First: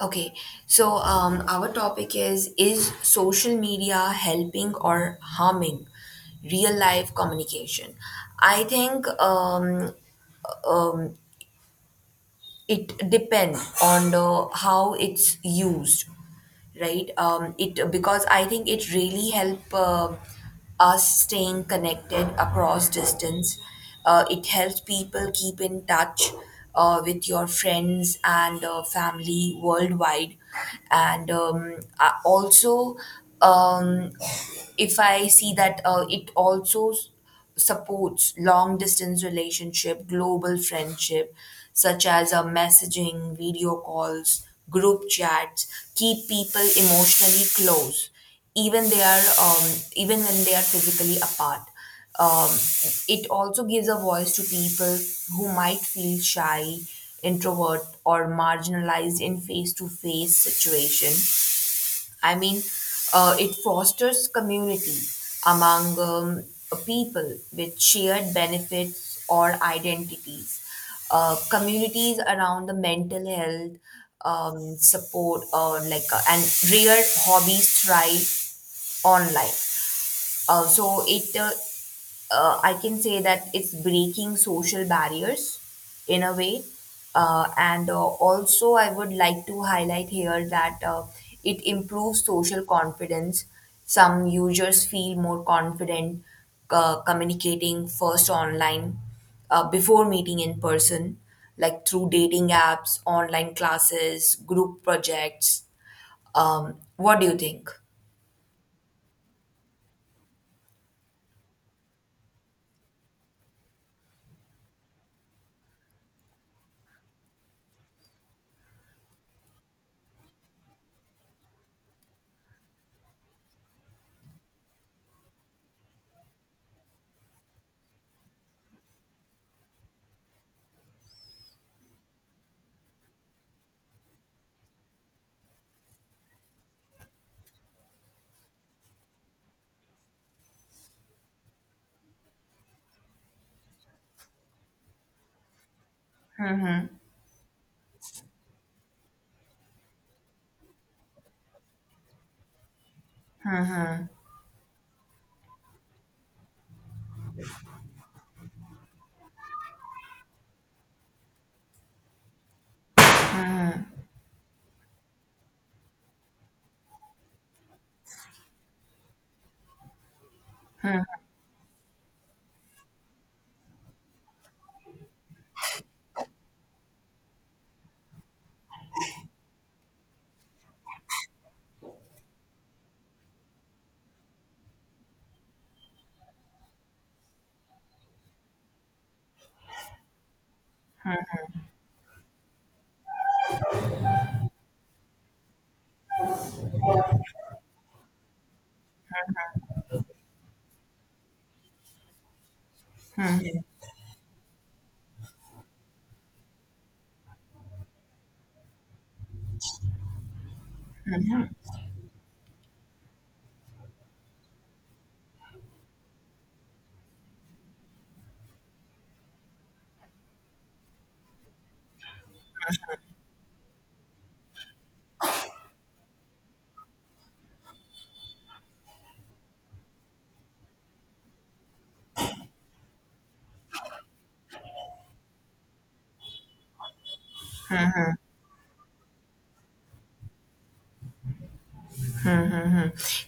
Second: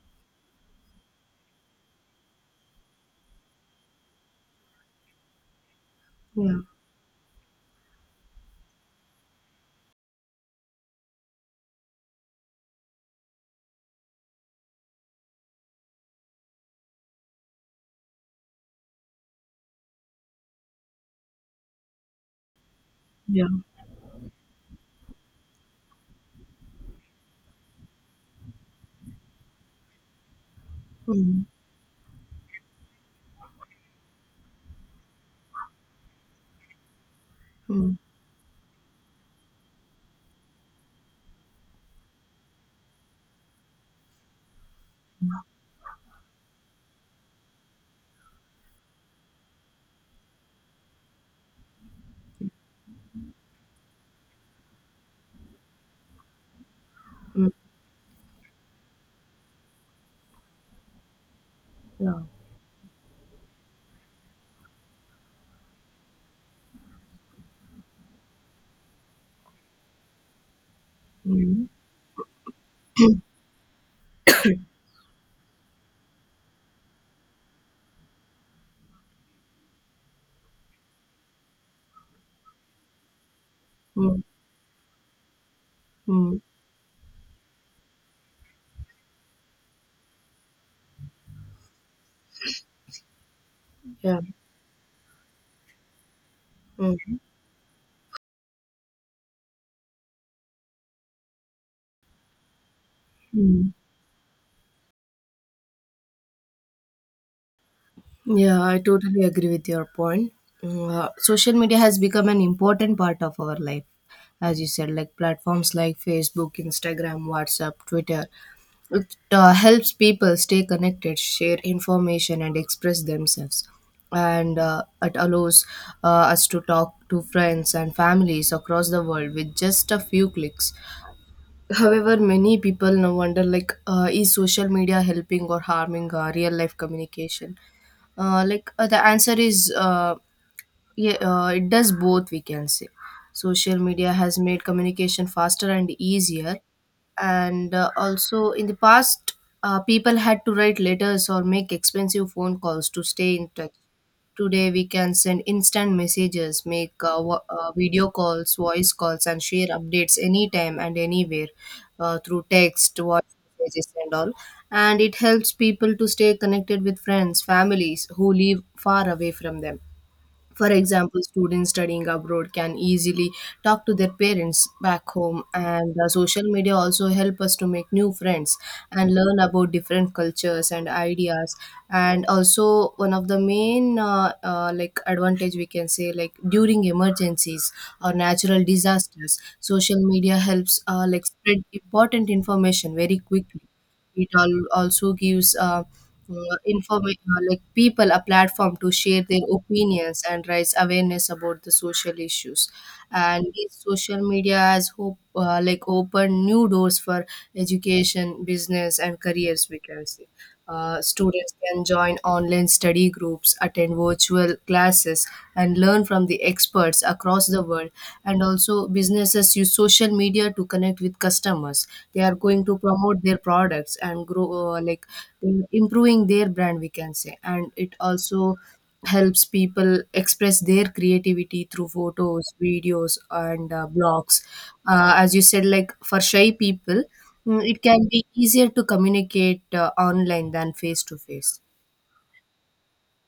Okay, so our topic is social media helping or harming Yeah, real life communication? I think um, it depends on how it's used, right? It, because I think it really help, us staying connected across yeah, distance. It helps people keep in touch with your friends and family worldwide. And mm, Also, um, if I see that it also mm, supports long distance relationship, global friendship, such as messaging, video calls, group chats, keep people emotionally close, even they are um, even when they are physically apart. Um, it also gives a voice to people who might feel shy, mm, introvert, or marginalized in face to face situation. yeah, I mean, it fosters community among people with shared benefits or identities. Mm, Communities around the mental health support, or like, and rare hobbies thrive online. Uh, so it, uh, I can say that it's mm, breaking social barriers in a mm, way. And Also, I would like to highlight here that it improves social confidence. yeah, Some users feel more confident mm, communicating first online before meeting in person, like through dating apps, online mm. classes, group projects. What do you think? Yeah, I totally agree with your point. Mm. Social media has become an important part of our life, as you said, like platforms like Facebook, Instagram, WhatsApp, Twitter. It helps people stay connected, share information, and express themselves. And uh, it allows uh, us to talk to friends and families across the world with just a few clicks. However, many people now wonder like, is social media helping or harming real life communication? Like, the answer is yeah, it does both, we can say. Social media has made communication faster and easier. And also, in the past, people had to write letters or make expensive phone calls to stay in touch. Today, we can send instant messages, make video calls, voice calls, and share updates anytime and anywhere through text, voice messages, and all. And it helps people to stay connected with friends, families who live far away from them. For example, students studying abroad can easily talk to their parents back home, and social media also help us to make new friends and learn about different cultures and ideas. And also, one of the main like advantage we can say, like during emergencies or natural disasters, social media helps like spread important information very quickly. It al also gives like people a platform to share their opinions and raise awareness about the social issues. And these social media has hope like open new doors for education, business, and careers, we can say. Students can join online study groups, attend virtual classes, and learn from the experts across the world. And also, businesses use social media to connect with customers. They are going to promote their products and grow, improving their brand, we can say. And it also helps people express their creativity through photos, videos, and blogs. As you said, like for shy people, mm, it can be easier to communicate online than face to face.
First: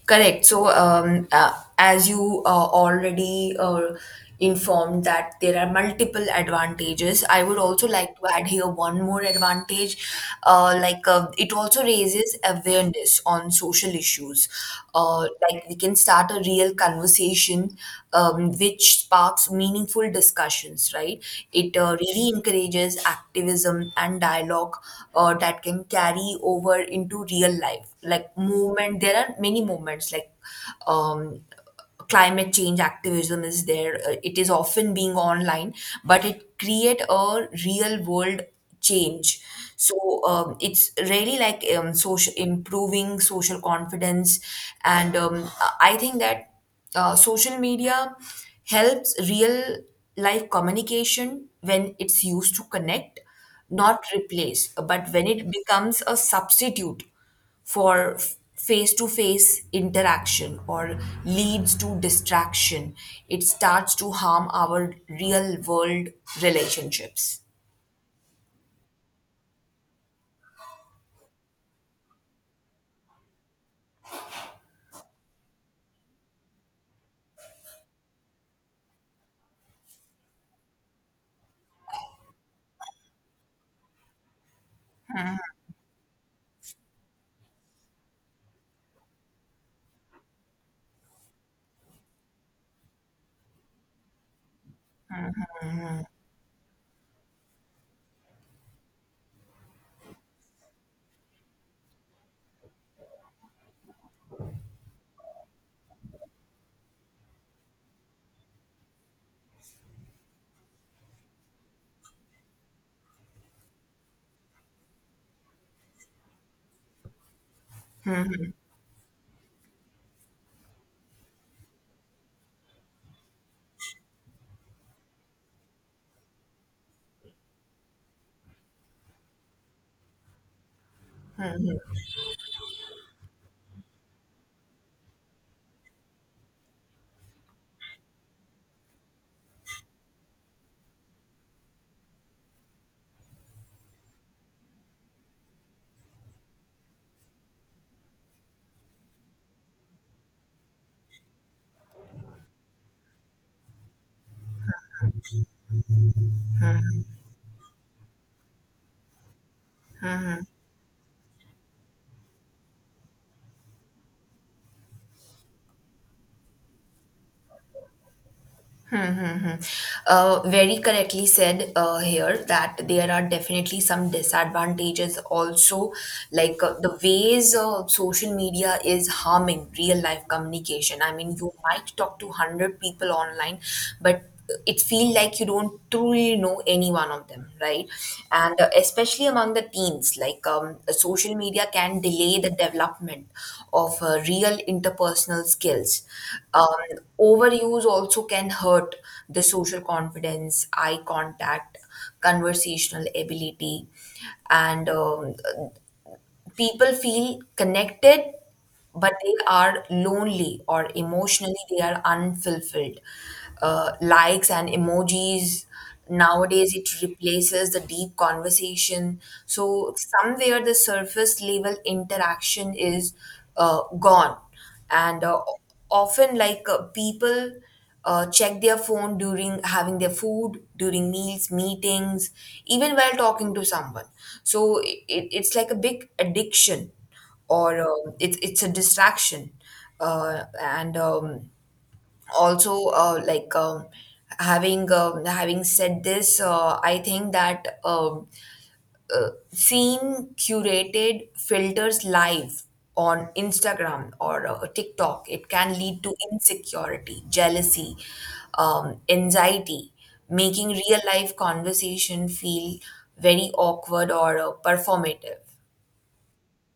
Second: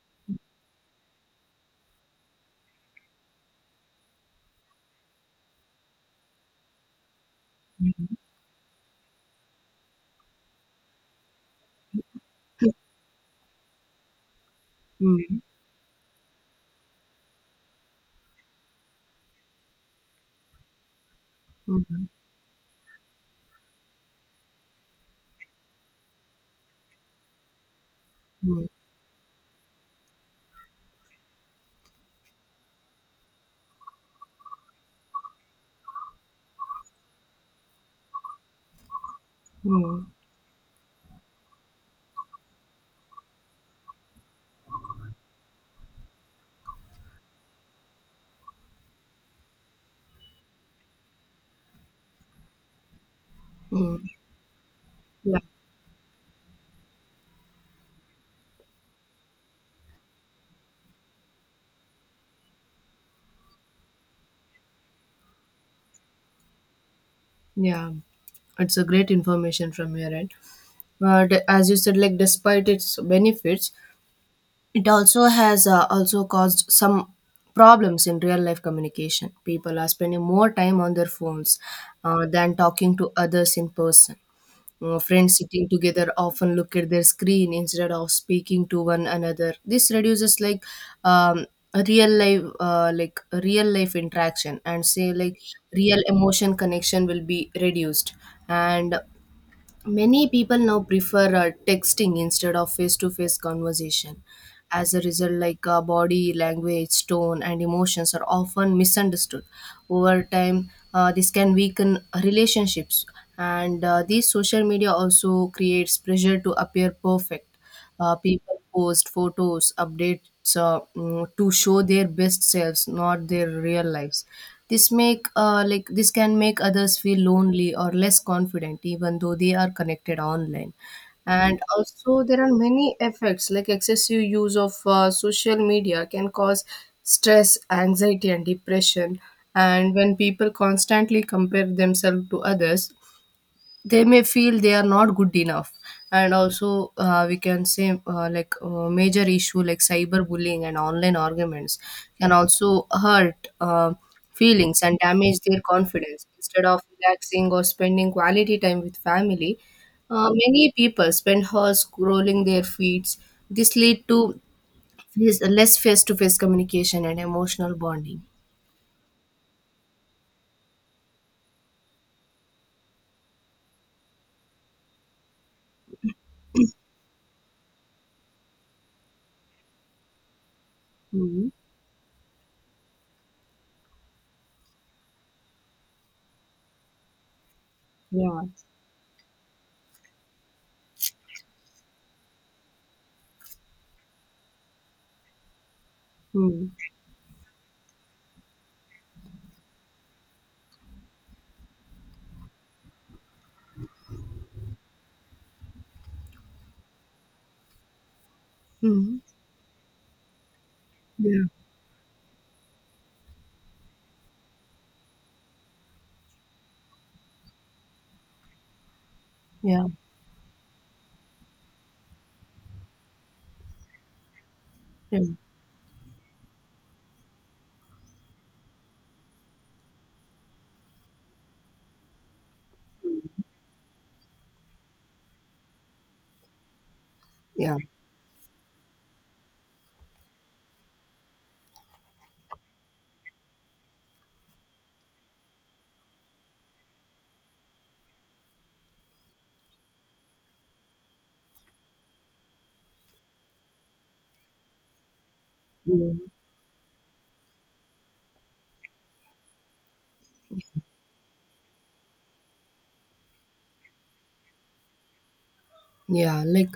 Correct. So, as you already informed that there are multiple advantages, I would also Mm, like to add here one more advantage. It also raises awareness on social issues. Uh, like we can start a real conversation, which sparks meaningful discussions. Right? It mm, really encourages activism and dialogue that can carry over into real life. Like mm, movement, there are many movements like um, climate change activism is there. It is often being online, but it create a real world change. mm, So it's really like social improving social confidence, and I think that social media helps real life communication when it's used to connect, not mm, replace. But when yeah, it becomes a substitute for face to face interaction or leads to distraction, it starts to harm our real world relationships. yeah. It's a great information from your end. But as you said, like, despite its benefits, it also has also caused some problems in real life communication. People are spending more time on their phones than talking to others in person. You know, friends sitting together often look at their screen instead of speaking to one another. This reduces, like, um, a real life interaction, and say like real emotion connection will be reduced. And many people now prefer texting instead of face-to-face conversation. As a result, like, body language, tone, and emotions are often misunderstood. Over time, this can weaken relationships, and these social media also creates pressure to appear perfect. People post photos, updates, to show their best selves, not their real lives. This can make others feel lonely or less confident, even though they are connected online. And also, there are many effects, like excessive use of social media can cause stress, anxiety, and depression. And when people constantly compare themselves to others, they may feel they are not good enough. And also, we can say, major issue like cyberbullying and online arguments can also hurt feelings and damage their confidence. Instead of relaxing or spending quality time with family, many people spend hours scrolling their feeds. This lead to this less face-to-face communication and emotional bonding. Mhm. Very correctly said here that there are definitely some disadvantages also, like the ways social media is harming real life communication. I mean, Hmm, you might talk to 100 people online, but it feels like you don't truly know any one of them, right? yeah, And especially among the teens, like social media can delay the development of real interpersonal skills. Hmm, Overuse also can hurt the social confidence, eye contact, conversational ability, and people feel connected, but hmm, they are lonely or yeah, emotionally they are unfulfilled. Likes and emojis nowadays it replaces the deep conversation. yeah, So somewhere the surface level interaction is gone, yeah, and often like people check their phone during having their food, during meals, meetings, even while talking to someone. So it's like a big addiction, or it's a distraction, and also like having having said this, I think that. Seeing curated filters live on Instagram or TikTok, it can lead yeah. to insecurity, jealousy, anxiety, making real life conversation feel very awkward or performative. Yeah, like,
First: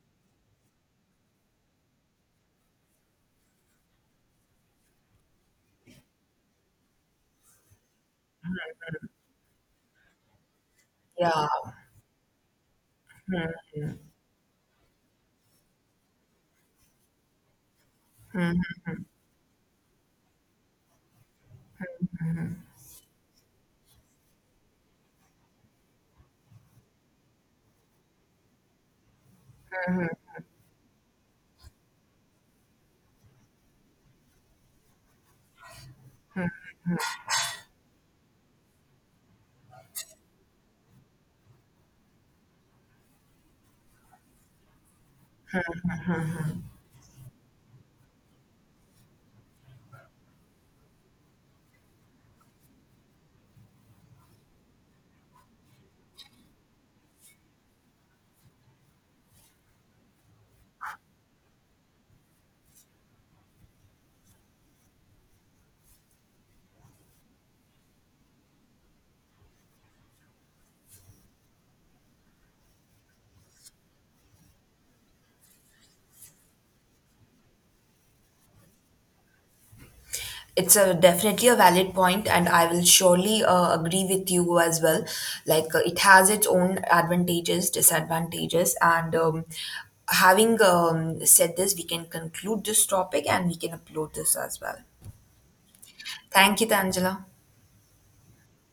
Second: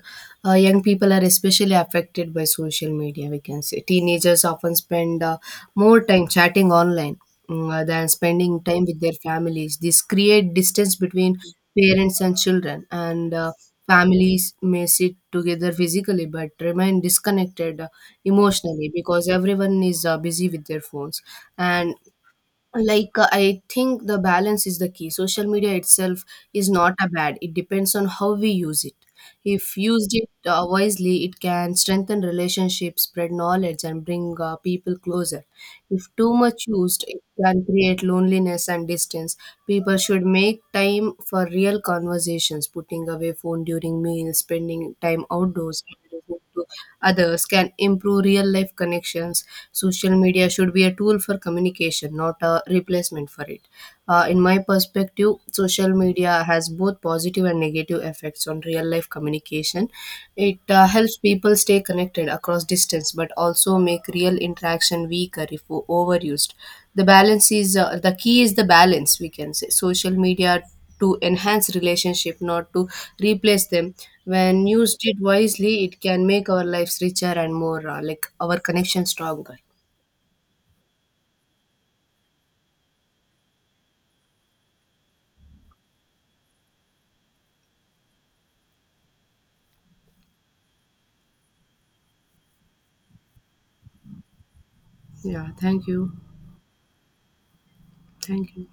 young people are especially affected by social media, we can say. Teenagers often spend more time chatting online, mm, than spending time with their families. This create distance between Yeah. parents and children, and families may sit together physically but remain disconnected emotionally because everyone is busy with their phones. And like, I think the balance is the key. Social media itself is not a bad, it depends on how we use it. If used it wisely, it can strengthen relationships, spread knowledge, and bring people closer. If too much used, it can create loneliness and distance. People should make time for real conversations. Putting away phone during meals, spending time outdoors, and listening to others can improve real life connections. Social media should be a tool for communication, not a replacement for it. In my perspective, social media has both positive and negative effects on real life communication. It helps people stay connected across distance, but also make real interaction weaker if overused. The key is the balance. We can say social media to enhance relationship, not to replace them. When used it wisely, it can make our lives richer and more like our connection stronger. It's a definitely a valid point, and I will surely agree with you as well. Like it has its own advantages, disadvantages, and having said this, we can conclude this topic and we can upload this as well. Yeah. Thank you. Thank you, Tangela. Thank you.